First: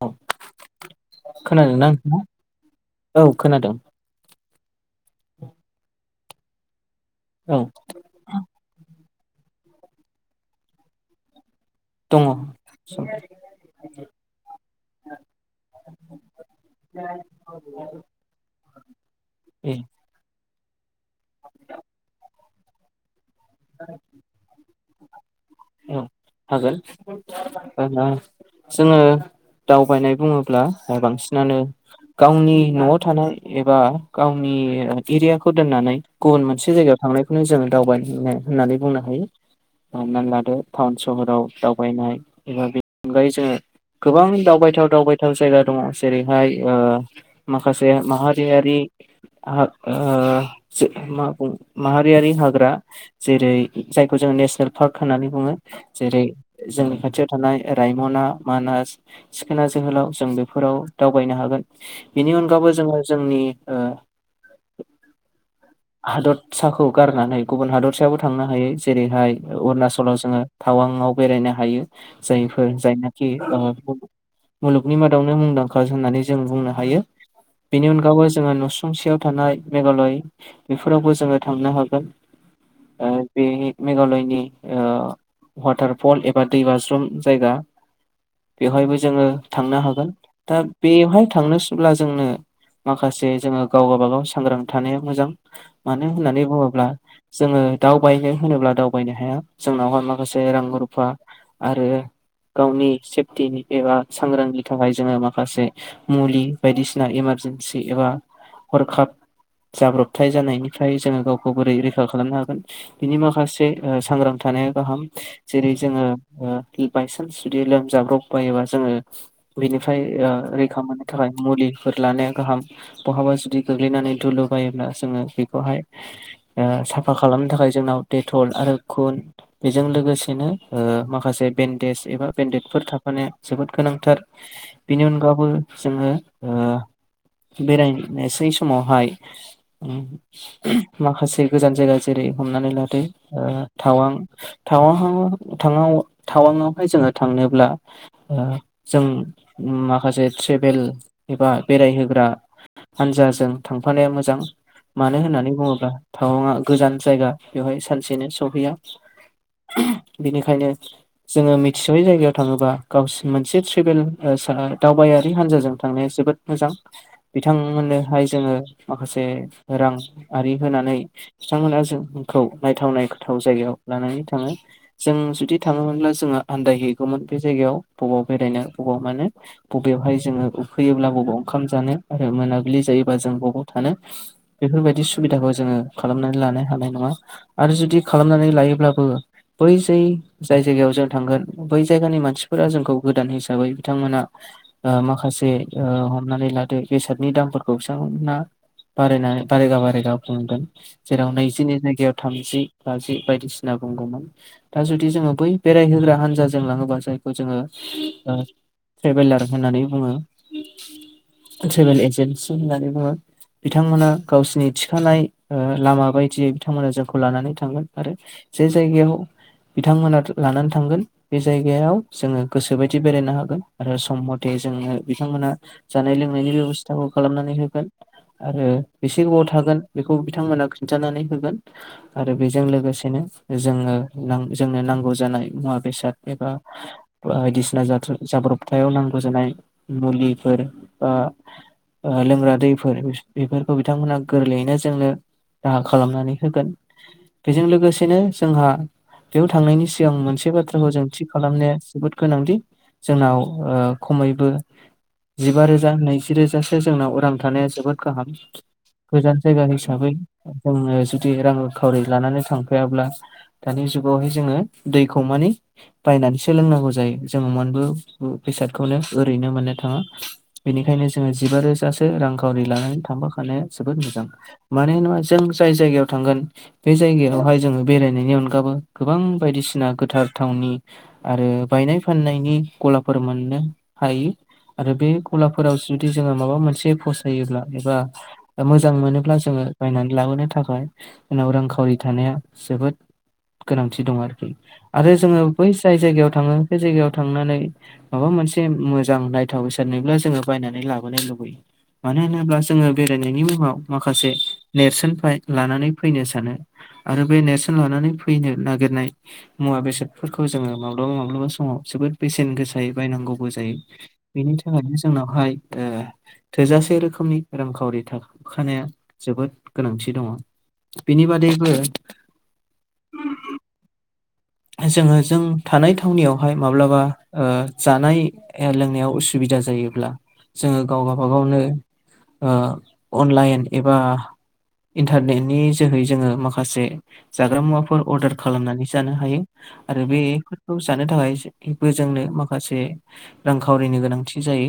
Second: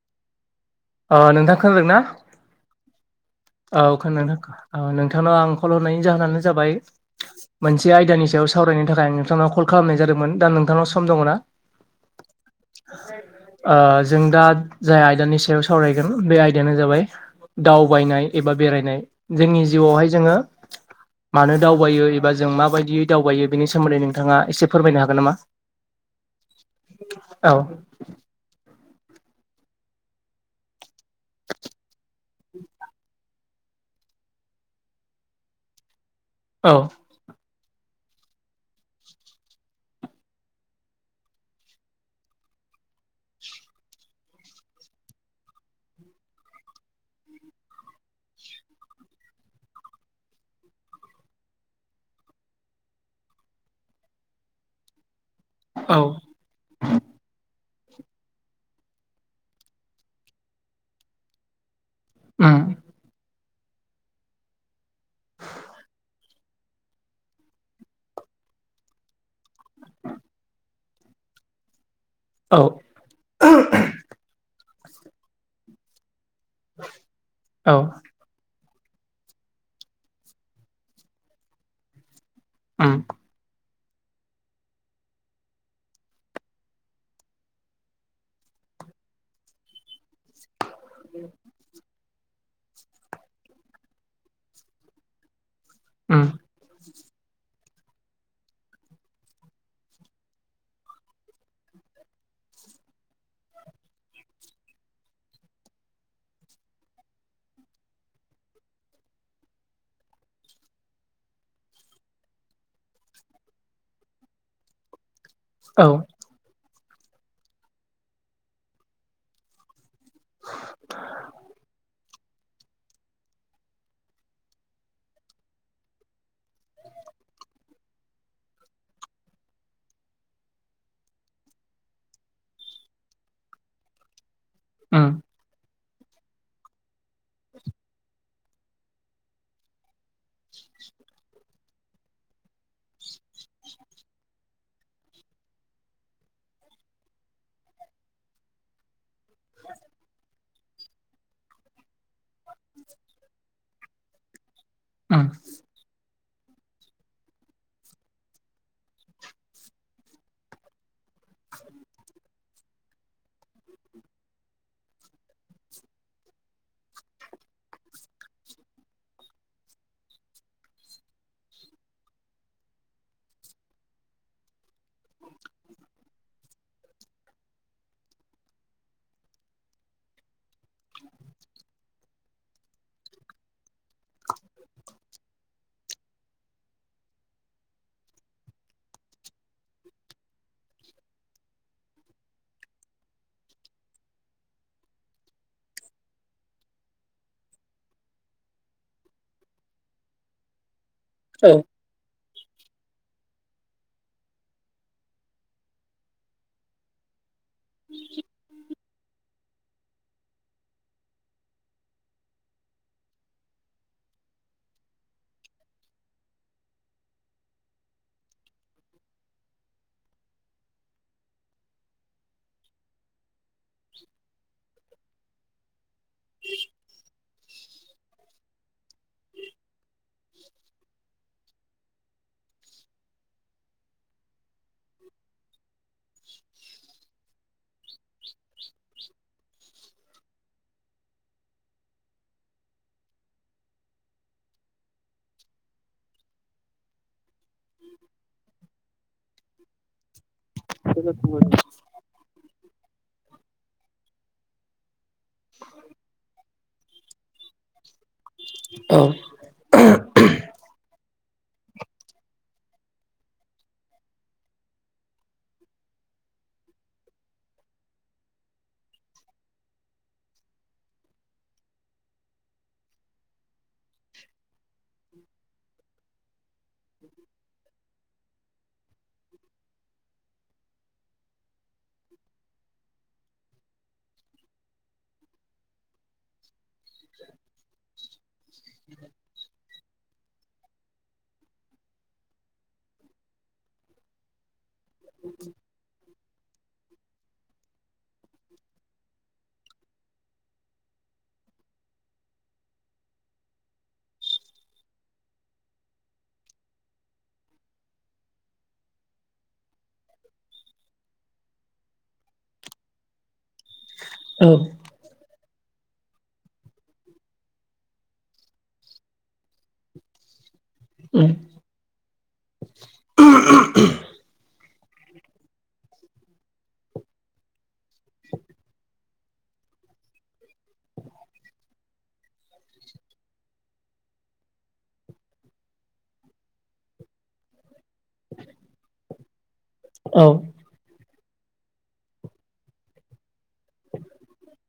औ ओ नोंथां खोनादों खोनादोंना ना नोंथाङा औ खोनादों औ खोनादों ओ नोंथांनाव आं कल हरनायनि जाहोनानो जाबाय औ मोनसे आयदानि सायाव सावरायनो थाखाय आङो नोंथांनाव कल खालामनाय जादोंमोन दा नोंथांनाव सम दङ ना दङ सम ओ जों दा जाय आयदानि सायाव सावरायगोन बे आयदायानो जाबाय दावबायनाय एबा बेरायनाय जोंनि ए जिउआवहाय जोङो मानो दावबायो एबा जों माबायदि दावबायो बेनि सोमोन्दै नोंथाङा एसे फोरमायनो हागोन नामा औ हागोन औ जोङो दावबायनाय बुङोब्ला बांसिनानो गावनि न'आव थानाय एबा गावनि एरियाखौ दोननानै गुबुन मोनसे औ जायगायाव थांनायखौनो जोङो दावबायनो थांनाय होननानै बुंनो हायो हमनानै लादो टाउन सहराव दावबायनाय एबा बेनि अनगायै जोङो गोबां दावबायथाव दावबायथाव जायगा दङ जेरैहाय माखासे माहारियारि आ माहारियारि हाग्रा जेरै जायखौ जोङो नेसनेल पार्क होननानै बुङो औ जेरै जोंनि खाथियाव थानाय रायमना मानास सिखोना जोहोलाव जों बेफोराव दावबायनो हागोन बेनि उम अनगायैबो जोङो जोंनि ओ हादरसाखौ गारनानै गुबुन हादर सायावबो थांनो हायो जेरैहाय अरुणाचलाव जोङो टावांआव बेरायनो हायो औ जायफोर जायनाखि मुलुगनि मादावनो मुंदांखा होननानै जों बुंनो हायो औ बेनि अनगायबो जोङो न'सुं सेयाव थानाय मेघालय बेफोरावबो जोङो थांनो हागोन उम बे मेघालयनि ओ वाटारफल एबा दैबाज्रुम जायगा बेवहायबो जोङो थांनो हागोन दा बेवहाय थांनोसैब्ला जोंनो माखासे जोङो गाव गावाबागाव सांग्रां थानाया मोजां मानो उम होननानै बुङोब्ला जोङो दावबायनो होनोब्ला दावबायनो हाया जोंनावहाय माखासे रां रुफा आरो गावनि सेफटिनि एबा सांग्रांनि थाखाय जोङो माखासे मुलि बायदिसिना एमान एबा हरखाब जाब्रबथाय जानायनिफ्राय जोङो गावखौ बोरै रैखा खा खालामनो हागोन बिनि माखासे सांग्रां थानाया गाहाम जेरै औ जोङो ओ बायसान्स जुदि लोमजाब्रब बायोबा जोङो बेनि फ्राय ओ रैखा मोननो थाखाय मुलिफोर लानाया गाहाम बहाबा जुदि गोग्लैनानै दुलु बायोब्ला जोङो बेखौहाय ओ साफा खालामनो थाखाय जोंनाव डेटल आरो खुन बेजों लोगोसेनो माखासे बेन्न्देज एबा बेन्डेडफोर थाखाफानाया जोबोद गोनांथार बेनि उम अनगाबो जोङो ओ बेरायनोसै समावहाय माखासे गोजान जायगा जेरै हमनानै लादो ओ टाउवां टावाहां थाव टाउवां हाय जोङो थांनोब्ला ओ जों माखासे ट्रेभेल एबा बेरायहोग्रा हानजाजों थांफानाया मोजां मानो उम होननानै बुङोब्ला टावना गोजान जायगा बेवहाय सानसेनो सहैया बेनिखायनो जोङो मिथिस'यै जायगायाव थाङोबा गावसि मोनसे ट्रेबेल दावबायारि हानजाजों थांनाय जोबोद मोजां बिथांमोननोहाय जोङो माखासे रांआरि होनानै बिथांमोना जोंखौ नायथाव नायथाव जायगायाव लानानै थाङो जों जुदि थाङोमोनब्ला जों आनदाय हैगौमोन बे जायगायाव बबाव बेरायनो बबाव मानो बबेयावहाय जोङो फैयोब्ला बबाव ओंखाम जानो आरो मोनाबिलि जायोबा जों बबाव थानो बेफोरबायदि सुबिदाखौ जोङो खालामनानै लानो हानाय नङा आरो जुदि खालामनानै लायोब्लाबो बै जै जाय जायगायाव जों थांगोन बै जायगानि मानसिफोरा जोंखौ गोदान हिसाबै बिथांमोना माखासे हमनानै लादो बेसादनि दामफोरखौ बिथांमोना बारायनानै बारायगा बारायगा बुंदों जेराव औ नैजिनि जायगायाव थामजि बाजि बायदिसिना बुंगौमोन दा जुदि जोङो बै बेरायहोग्रा हानजाजों लाङोबा जाय खौ जोङो ओ ट्रेभेलार होननानै बुङो ट्रेभेल एजेनसि होननानै बुङो बिथांमोना गावसिनि थिखानाय ओ लामा बायदियै बिथांमोना जोंखौ लानानै थांगोन आरो जे जायगायाव बिथांमोना लानानै थांगोन बे जायगायाव जोङो गोसोबायदि बेरायनो हागोन आरो सम मथे जोंनो बिथांमोना जानाय लोंनायनि बेब'सथाखौ खालामनानै होगोन आरो बेसे गोबाव थागोन बेखौ बिथांमोना खिनथानानै होगोन आरो बेजों लोगोसेनो जोङो नां जोंनो नांगौ जानाय मुवा बेसाद एबा बायदि सिना जाब्रबथायाव नांगौ जानाय मुलिफोर बा लोंग्रा दैफोर बेफोरखौ बिथांमोना गोरलैयैनो जोंनो राहा खालामनानै होगोन बेजों लोगोसेनो जोंहा बेयाव थांनायनि सिगां मोनसे बाथ्राखौ जों थि खालामनाया जोबोद गोनांथि जोंनाव ओ खमैबो जिबा रोजा नैजि रोजासो जोंनाव उरां थानाया जोबोद गाहाम औ गोजान जायगा हिसाबै उम जुदि रां खावरि लानानै थांफायाब्ला दानि जुगावहाय जोङो दैखौ मानि बायनानैसो लोंनांगौ जायो जोङो मोनबो बेसादखौनो ओरैनो मोननो थाङो बेनि खायनो जोङो जिबा रोजासो रांखावि लानानै थांफाखानाया जोबोद मोजां मानो होनबा जों जाय जायगायाव थांगोन बे जायगायावहाय जोङो बेरायनायनि अन गाबो गोबां बायदिसिना गोथार थावनि आरो बायनाय फाननायनि गलाफोर मोन नो हायो। आरो बे गलाफोराव जुदि जोङो माबा मोनसे फसायोब्ला एबा मोजां मोनो ब्ला जोङो बायनानै लाबोनो थाखाय जोंनाव रांखावरि थानाया जोबोद गोनांथि दं आरो जोङो बै जाय जायगायाव थाङो बे जायगायाव थांनानै माबा मोनसे मोजां नायथाव बेसाद नोयोब्ला जोङो बायनानै लाबो यो मानो होनोब्ला जोङो बेरायनायनि मुङाव गा माखासे नेरसोनफ्राय लानानै फैनो सानो आरो बे नेरसोन लानानै फैनो नागिरनाय मुवा बेसादफोरखौ जोङो माब्लाबा माब्लाबा समाव जोबोद बेसेन गोसायै बायनांगौबो जायो औ बेनि थाखायनो जोंनावहाय ओ थोजासे रोखोमनि रांखावरि थाखा थानाया जोबोद गोनांथि दङ बेनि उम बादैबो [unintelligible] जोङो जों थानाय थावनियावहाय माब्लाबा ओ जानाय लोंनायाव उसु दिगदार जायोब्ला जोङो गावबा गावनि ओ अनलाइन एबा इन्टारनेटनि जोहै जोङो माखासे जाग्रा मुवाफोर अर्डार खालामनानै जानो हायो। आरो औ बेफोरखौ जानो थाखायबो जोंनो माखासे रांखावरिनि गोनांथि जायो।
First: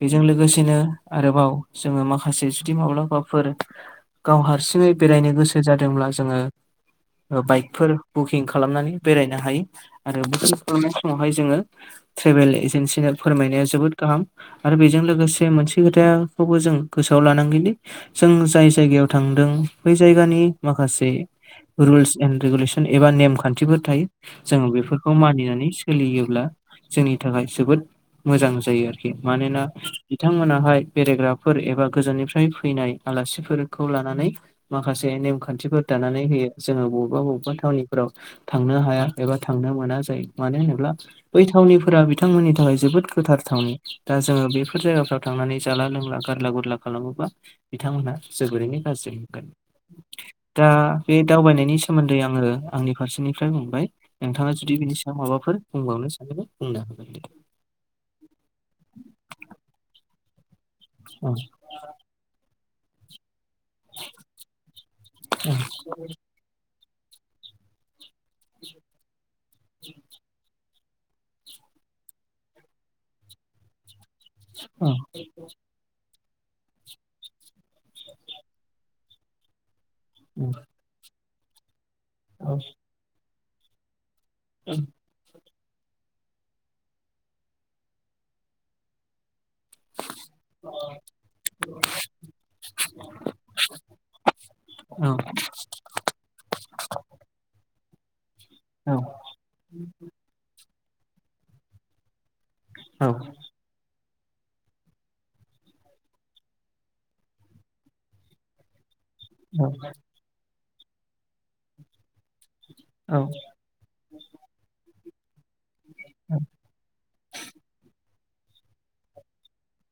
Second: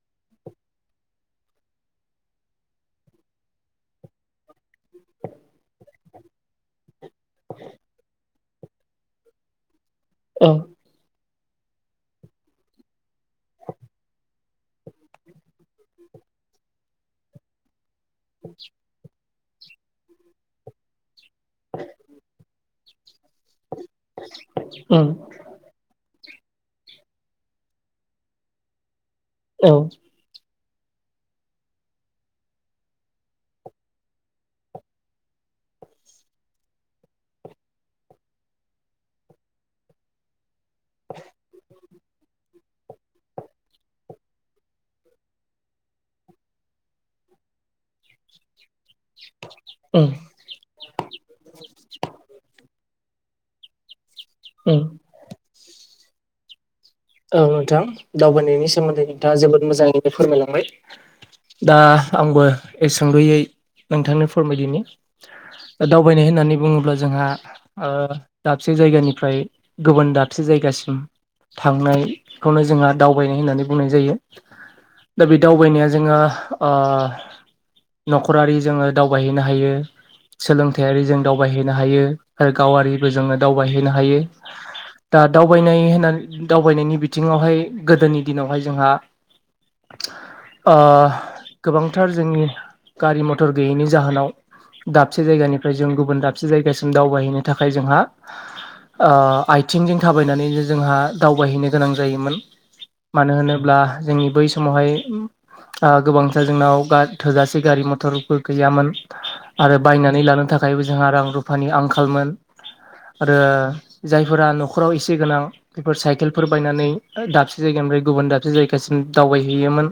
बेजों लोगोसेनो आरोबाव जोङो माखासे जुदि माब्लाबाफोर गाव हारसिङै बेरायनो गोसो जादोंब्ला जोङो बाइकफोर बुकिं खालामनानै बेरायनो हायो आरो औ बोरनाय समावहाय जोङो ट्रेभेल एजेन्सिनो फोरमायनाय आ जोबोद गाहाम आरो बेजों लोगोसे मोनसे खोथाखौबो जों गोसोआव लानांगोनदि जों जाय जायगायाव थांदों बै जायगानि माखासे रुल्स एणड रेगुलेसन एबा नेम खान्थिफोर थायो जोङो उम बेफोरखौ मानिनानै सोलियोब्ला जोंनि थाखाय जोबोद मोजां जायो आरोखि मानोना औ बिथांमोनाहाय बेरायग्राफोर एबा गोजाननिफ्राय फैनाय आलासिफोरखौ लानानै माखासे नेमखान्थिफोर दानानै होयो जोङो बबेबा बबेबा थावनिफोराव थांनो हाया एबा थांनो मोना जायो मानो होनोब्ला बै थावनिफोरा बिथांमोननि थाखाय जोबोद गोथार थावनि दा जोङो बेफोर जायगाफ्राव थांनानै जाला लोंला गारला गुरला खालामोबा बिथांमोनहा जोबोरैनो गाज्रि मोनगोन उम दा बे दावबायनायनि सोमोन्दै आङो आंनि फारसेनिफ्राय बुंबाय नोंथाङा जुदि उम बिनि सायाव माबाफोर बुंबावनो सानोबा बुंनो हागोन दे। औ नोंथां दावबायनायनि सोमोन्दै नोंथाङा जोबोद मोजाङैनो फोरमायलांबाय औ दा आंबो ए सुंदयै नोंथांनो फोरमायदिनि दावबायनाय होननानै बुङोब्ला जोंहा दाबसे जायगानिफ्राय गुबुन दाबसे जायगासिम थांनायखौनो जोंहा दावबायनाय होननानै बुंनाय जायो। औ दा बे दावबायनाया जोंहा आ न'खरारि जोङो दावबायहैनो हायो सोलोंथायारि जों दाव बायहैनो हायो औ आरो गावारिबो जोङो दावबायहैनो हायो। औ दा दावबायनाय होननानै दावबायनायनि बिथिङावहाय गोदोनि दिनावहाय जोंहा [inaudible] गोबांथार जोंनि गारि मथर गैयैनि जाहोनाव औ दाबसे जायगानिफ्राय जों गुबुन दाबसे जायगासिम दावबायहैनो थाखाय जोंहा औ आथिंजों थाबायनानै जोंहा दावबायहैनो गोनां जायोमोन। औ मानो होनोब्ला जोंनि बै समावहाय गोबांथार जोंनाव थोजासे गारि मथरबो गैयामोन। आरो बायनानै लानो थाखायबो जोंहा रां रुफानि आंखालमोन। औ आरो जायफोरा न'खराव एसे गोनां बेफोर साइकेल फोर बायनानै दाबसे जायगानिफ्राय गुबुन दाबसे जायगासिम दावबायहैयोमोन।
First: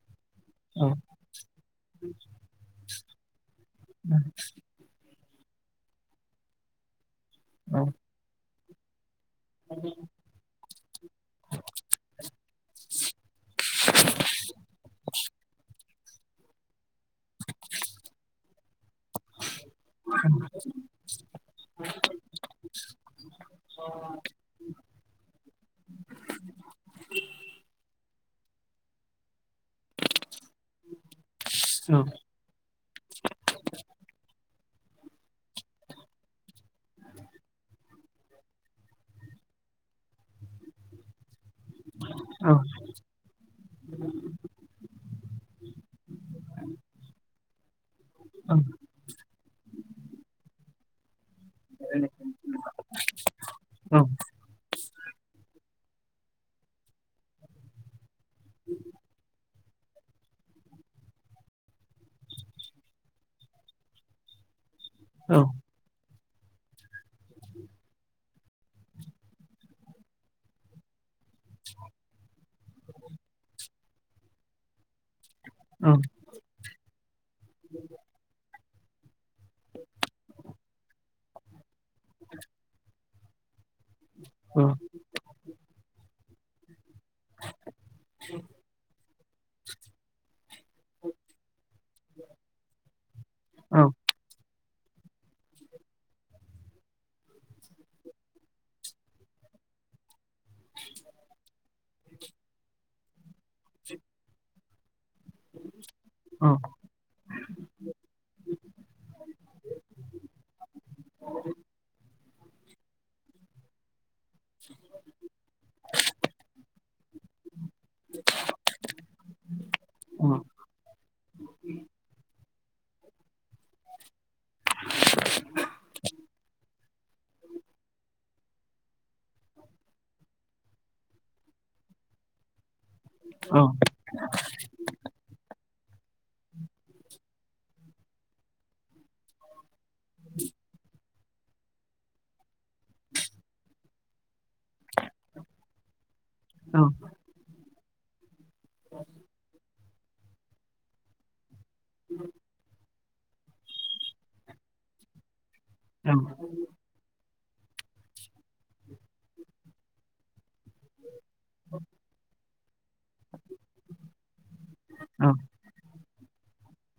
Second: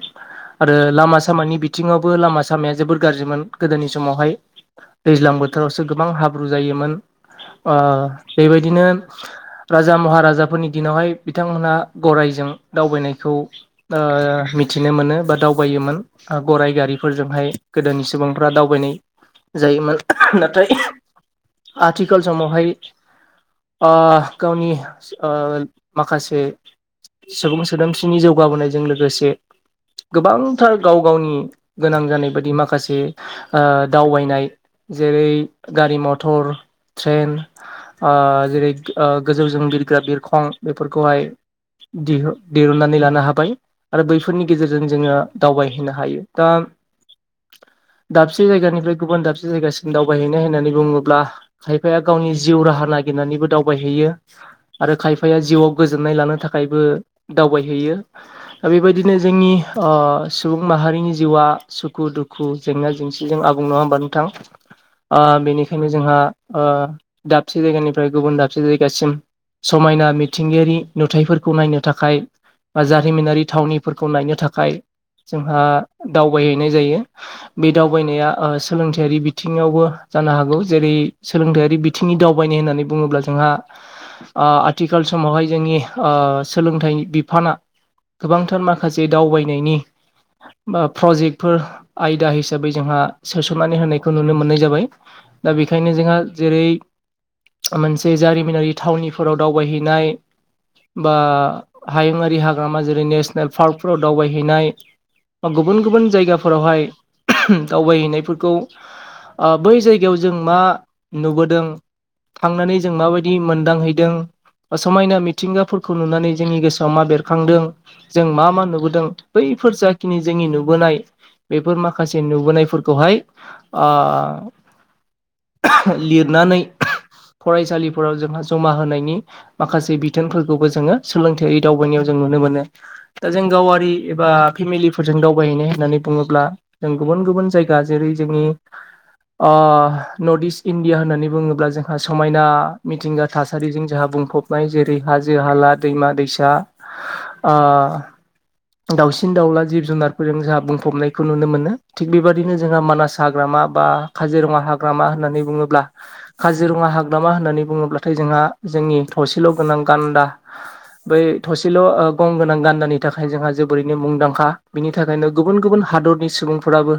आरो लामा सामानि बिथिङावबो लामा सामाया जोबोद गाज्रिमोन गोदोनि समावहाय दैज्लां बोथोरावसो गोबां हाब्रु जायोमोन। बेबायदिनो राजा महाराजाफोरनि दिनावहाय बिथांमोनहा गरायजों दावबायनायखौ मिथिनो मोनो बा दावबायोमोन। गाइ गारिफोरजोंहाय गोदोनि सुबुंफ्रा दावबायनाय जायोमोन। नाथाय आथिखाल समावहाय आ गावनि आ माखासे सुबुं सोदोमथिनि जौगाबोनायजों लोगोसे गोबांथार गाव गावनि गोनां जानाय बायदि माखासे दावबायनाय जेरै गारि मथर ट्रेन जेरै गोजौजों बिरग्रा बिरखं बेफोरखौहाय दिरुननानै लानो हाबाय आरो बैफोरनि गेजेरजों जोङो दावबायहैनो हायो दा। आ दाबसे जायगानिफ्राय गुबुन दाबसे जायगासिम दावबायहैनाय होननानै बुङोब्ला खायफाया गावनि जिउ राहा नागिरनानैबो दावबायहैयो आरो खायफा आयफाया जिउआव गोजोननाय लानो थाखायबो दावबायहैयो दा बेबायदिनो जोंनि सुबुं माहारिनि जिउआ सुखु दुखु जेंना जेंसिजों आबुं नङा हबा नोंथां बेनिखायनो जोंहा दाबसे जायगानिफ्राय गुबुन दाबसे जायगासिम समायना मिथिंगायारि नुथायाइफोरखौ नायनो थाखाय बा जारिमिनारि थावनिफोरखौ नायनो थाखाय जोंहा दावबायहैनाय जायो बे दावबायनाया सोलोंथायारि बिथिङावबो जानो हागौ जेरै सोलोंथायारि बिथिंनि दावबायनाय होननानै बुङोब्ला जोंहा आथिखाल समावहाय जोंनि सोलोंथाइ बिफाना गोबांथार माखासे जे दावबायनायनि बा प्रजेक्टफोर आयदा हिसाबै जोंहा सोसननानै होनायखौ नुनो मोननाय जाबाय दा बेखायनो जोंहा जेरै मोनसे जारिमिनारि थावनिफोराव दावबायहैनाय बा हायुंआारि हाग्रामा जेरै नेसनेल पार्कफोराव दावबायहैनाय बा गुबुन गुबुन जायगाफोरावहाय दावबायहैनायफोरखौ बै जायगायाव जों मा नुबोदों थांनानै जों माबायदि मोनदांहैदों समायना मिथिंगाफोरखौ नुनानै जोंनि गोसोआव मा बेरखांदों जों मा मा नुबोदों बैफोर जाखिनि जोंनि नुबोनाय बेफोर माखासे नुबोनायफोर फोरखौहाय अ लिरनानै फरायसालिफोराव जोंहा जमा होनायनि माखासे बिथोनफोरखौबो जोङो सोलोंथायारि दावबायनायाव जों नुनो मोनो दा जों गावारि एबा फेमिलिफोरजों दावबायहैनाय होननानै बुङोब्ला जों गुबुन गुबुन जायगा जेरै जोंनि नरटइस् इण्डिया होननानै बुङोब्ला जोंहा समायना मिथिंगा थासारिजों जोंहा बुंफबनाय जेरै हाजो हाला दैमा दैसा दाउसिन दाउला जिब जुनारफोरजों जोंहा बुंफबनायखौ नुनो मोनो थिग बेबायाददिनो जोंहा मानास हाग्रामा बा काजिरङा हाग्रामा होननानै बुङोब्ला काजिरङा हाग्रामा मा होननानै बुङोब्लाथाय जोंहा जोंनि थसेल' गोनां गान्दा बै थसेल' गंगोनां गान्दानि थाखाय जोंहा जोबोरैनो मुंदांखा बिनि थाखायनो गुबुन गुबुन हादरनि सुबुंफोराबो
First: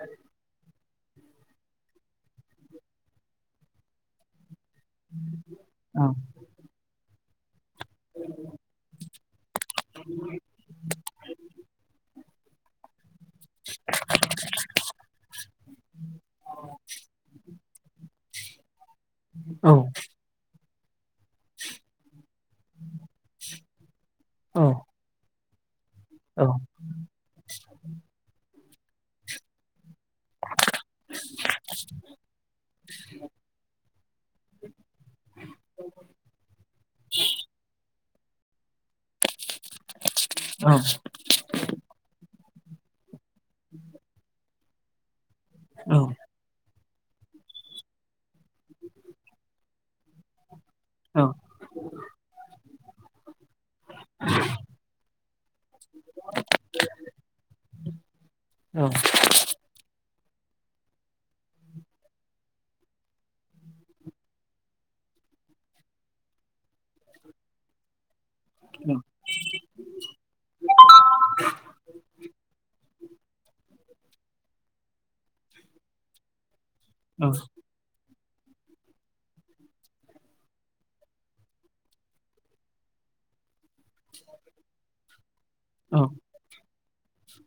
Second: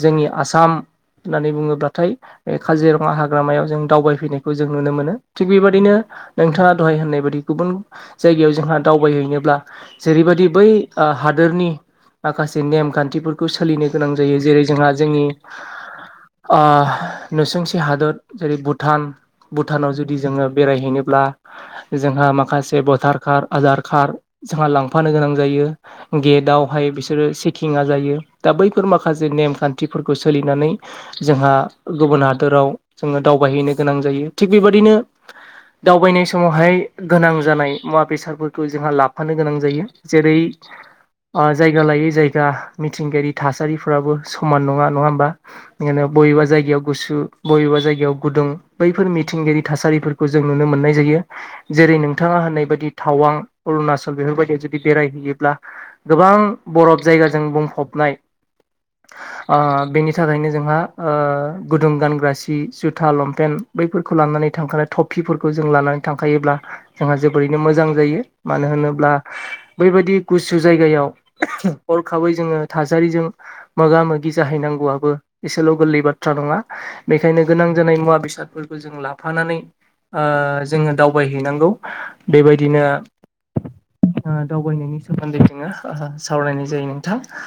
जोंनि आसाम होननानै बुङोब्लाथाय बे काजिरङा हाग्रामायाव जों दावबायफैनाय खौ जों नुनो मोनो थिग बेबायदिनो नोंथाङा दहाय होननाय बादि बदि गुबुन जायगायाव जोंहा दावबायहैनोब्ला जेरैबायदि बै हादोरनि माखासे नेमखान्थिफोरखौ सोलिनो गोनां जायो जेरै जोंहा जोंनि ओ नसुंसे हादर जेरै भुटान भुटानाव जुदि जोङो बेरायहैनोब्ला जोंहा माखासे भटार कार्ड आधार कार्ड जोंहा लांफानो गोनां जायो गेटावहाय बिसोरो चेकिङा जायो दा बै फोर माखासे नेमखान्थि फोरखौ सोलिनानै जोंहा गुबुन हादोराव जोङो दावबायहैनो गोनां जायो थिग बेबायदिनो दावबायनाय समावहाय गोनां जानाय मुवा बेसारफोरखौ जोंहा लाफानो गोनां जायो जेरै जायगा लायै जायगा मिथिंगायारि थासारिफोराबो समान नङा नङा होमबा बबेबा जायगायाव गुसु बबेबा जायगायाव गुदुं बैफोर मिथिंगायारि थासारिफोरखौ जों नुनो मोननाय जायो जेरै नोंथाङा होननाय बायदि थावां अरुणाचल बेफोरबायदियाव जुदि बेरायहैयोब्ला गोबां बरफ जायगाजों बुंफबनाय औ ओ बेनि थाखायनो जोंहा ओ गुदुं गानग्रा सि जुथा लंपेनन्ट बैफोरखौ लानानै थांखानाय थपि पिफोरखौ जों लानानै थांखायोब्ला जोंहा जोबोरैनो मोजां जायो मानो होनोब्ला बैबायदि गुसु जायगायाव हरखाबै जोङो थास थासारिजों मोगा मोगि जाहैनांगौआबो एसेल' गोरलै बाथ्रा नङा औ बेखायनो गोनां जानाय मुवा बेसादफोरखौ जों लाफानानै ओ जोङो दावबायहैनांगौ बेबायदिनो दावबायनायनि सोमोन्दै जोङो औ सावरायनाय जायो नोंथां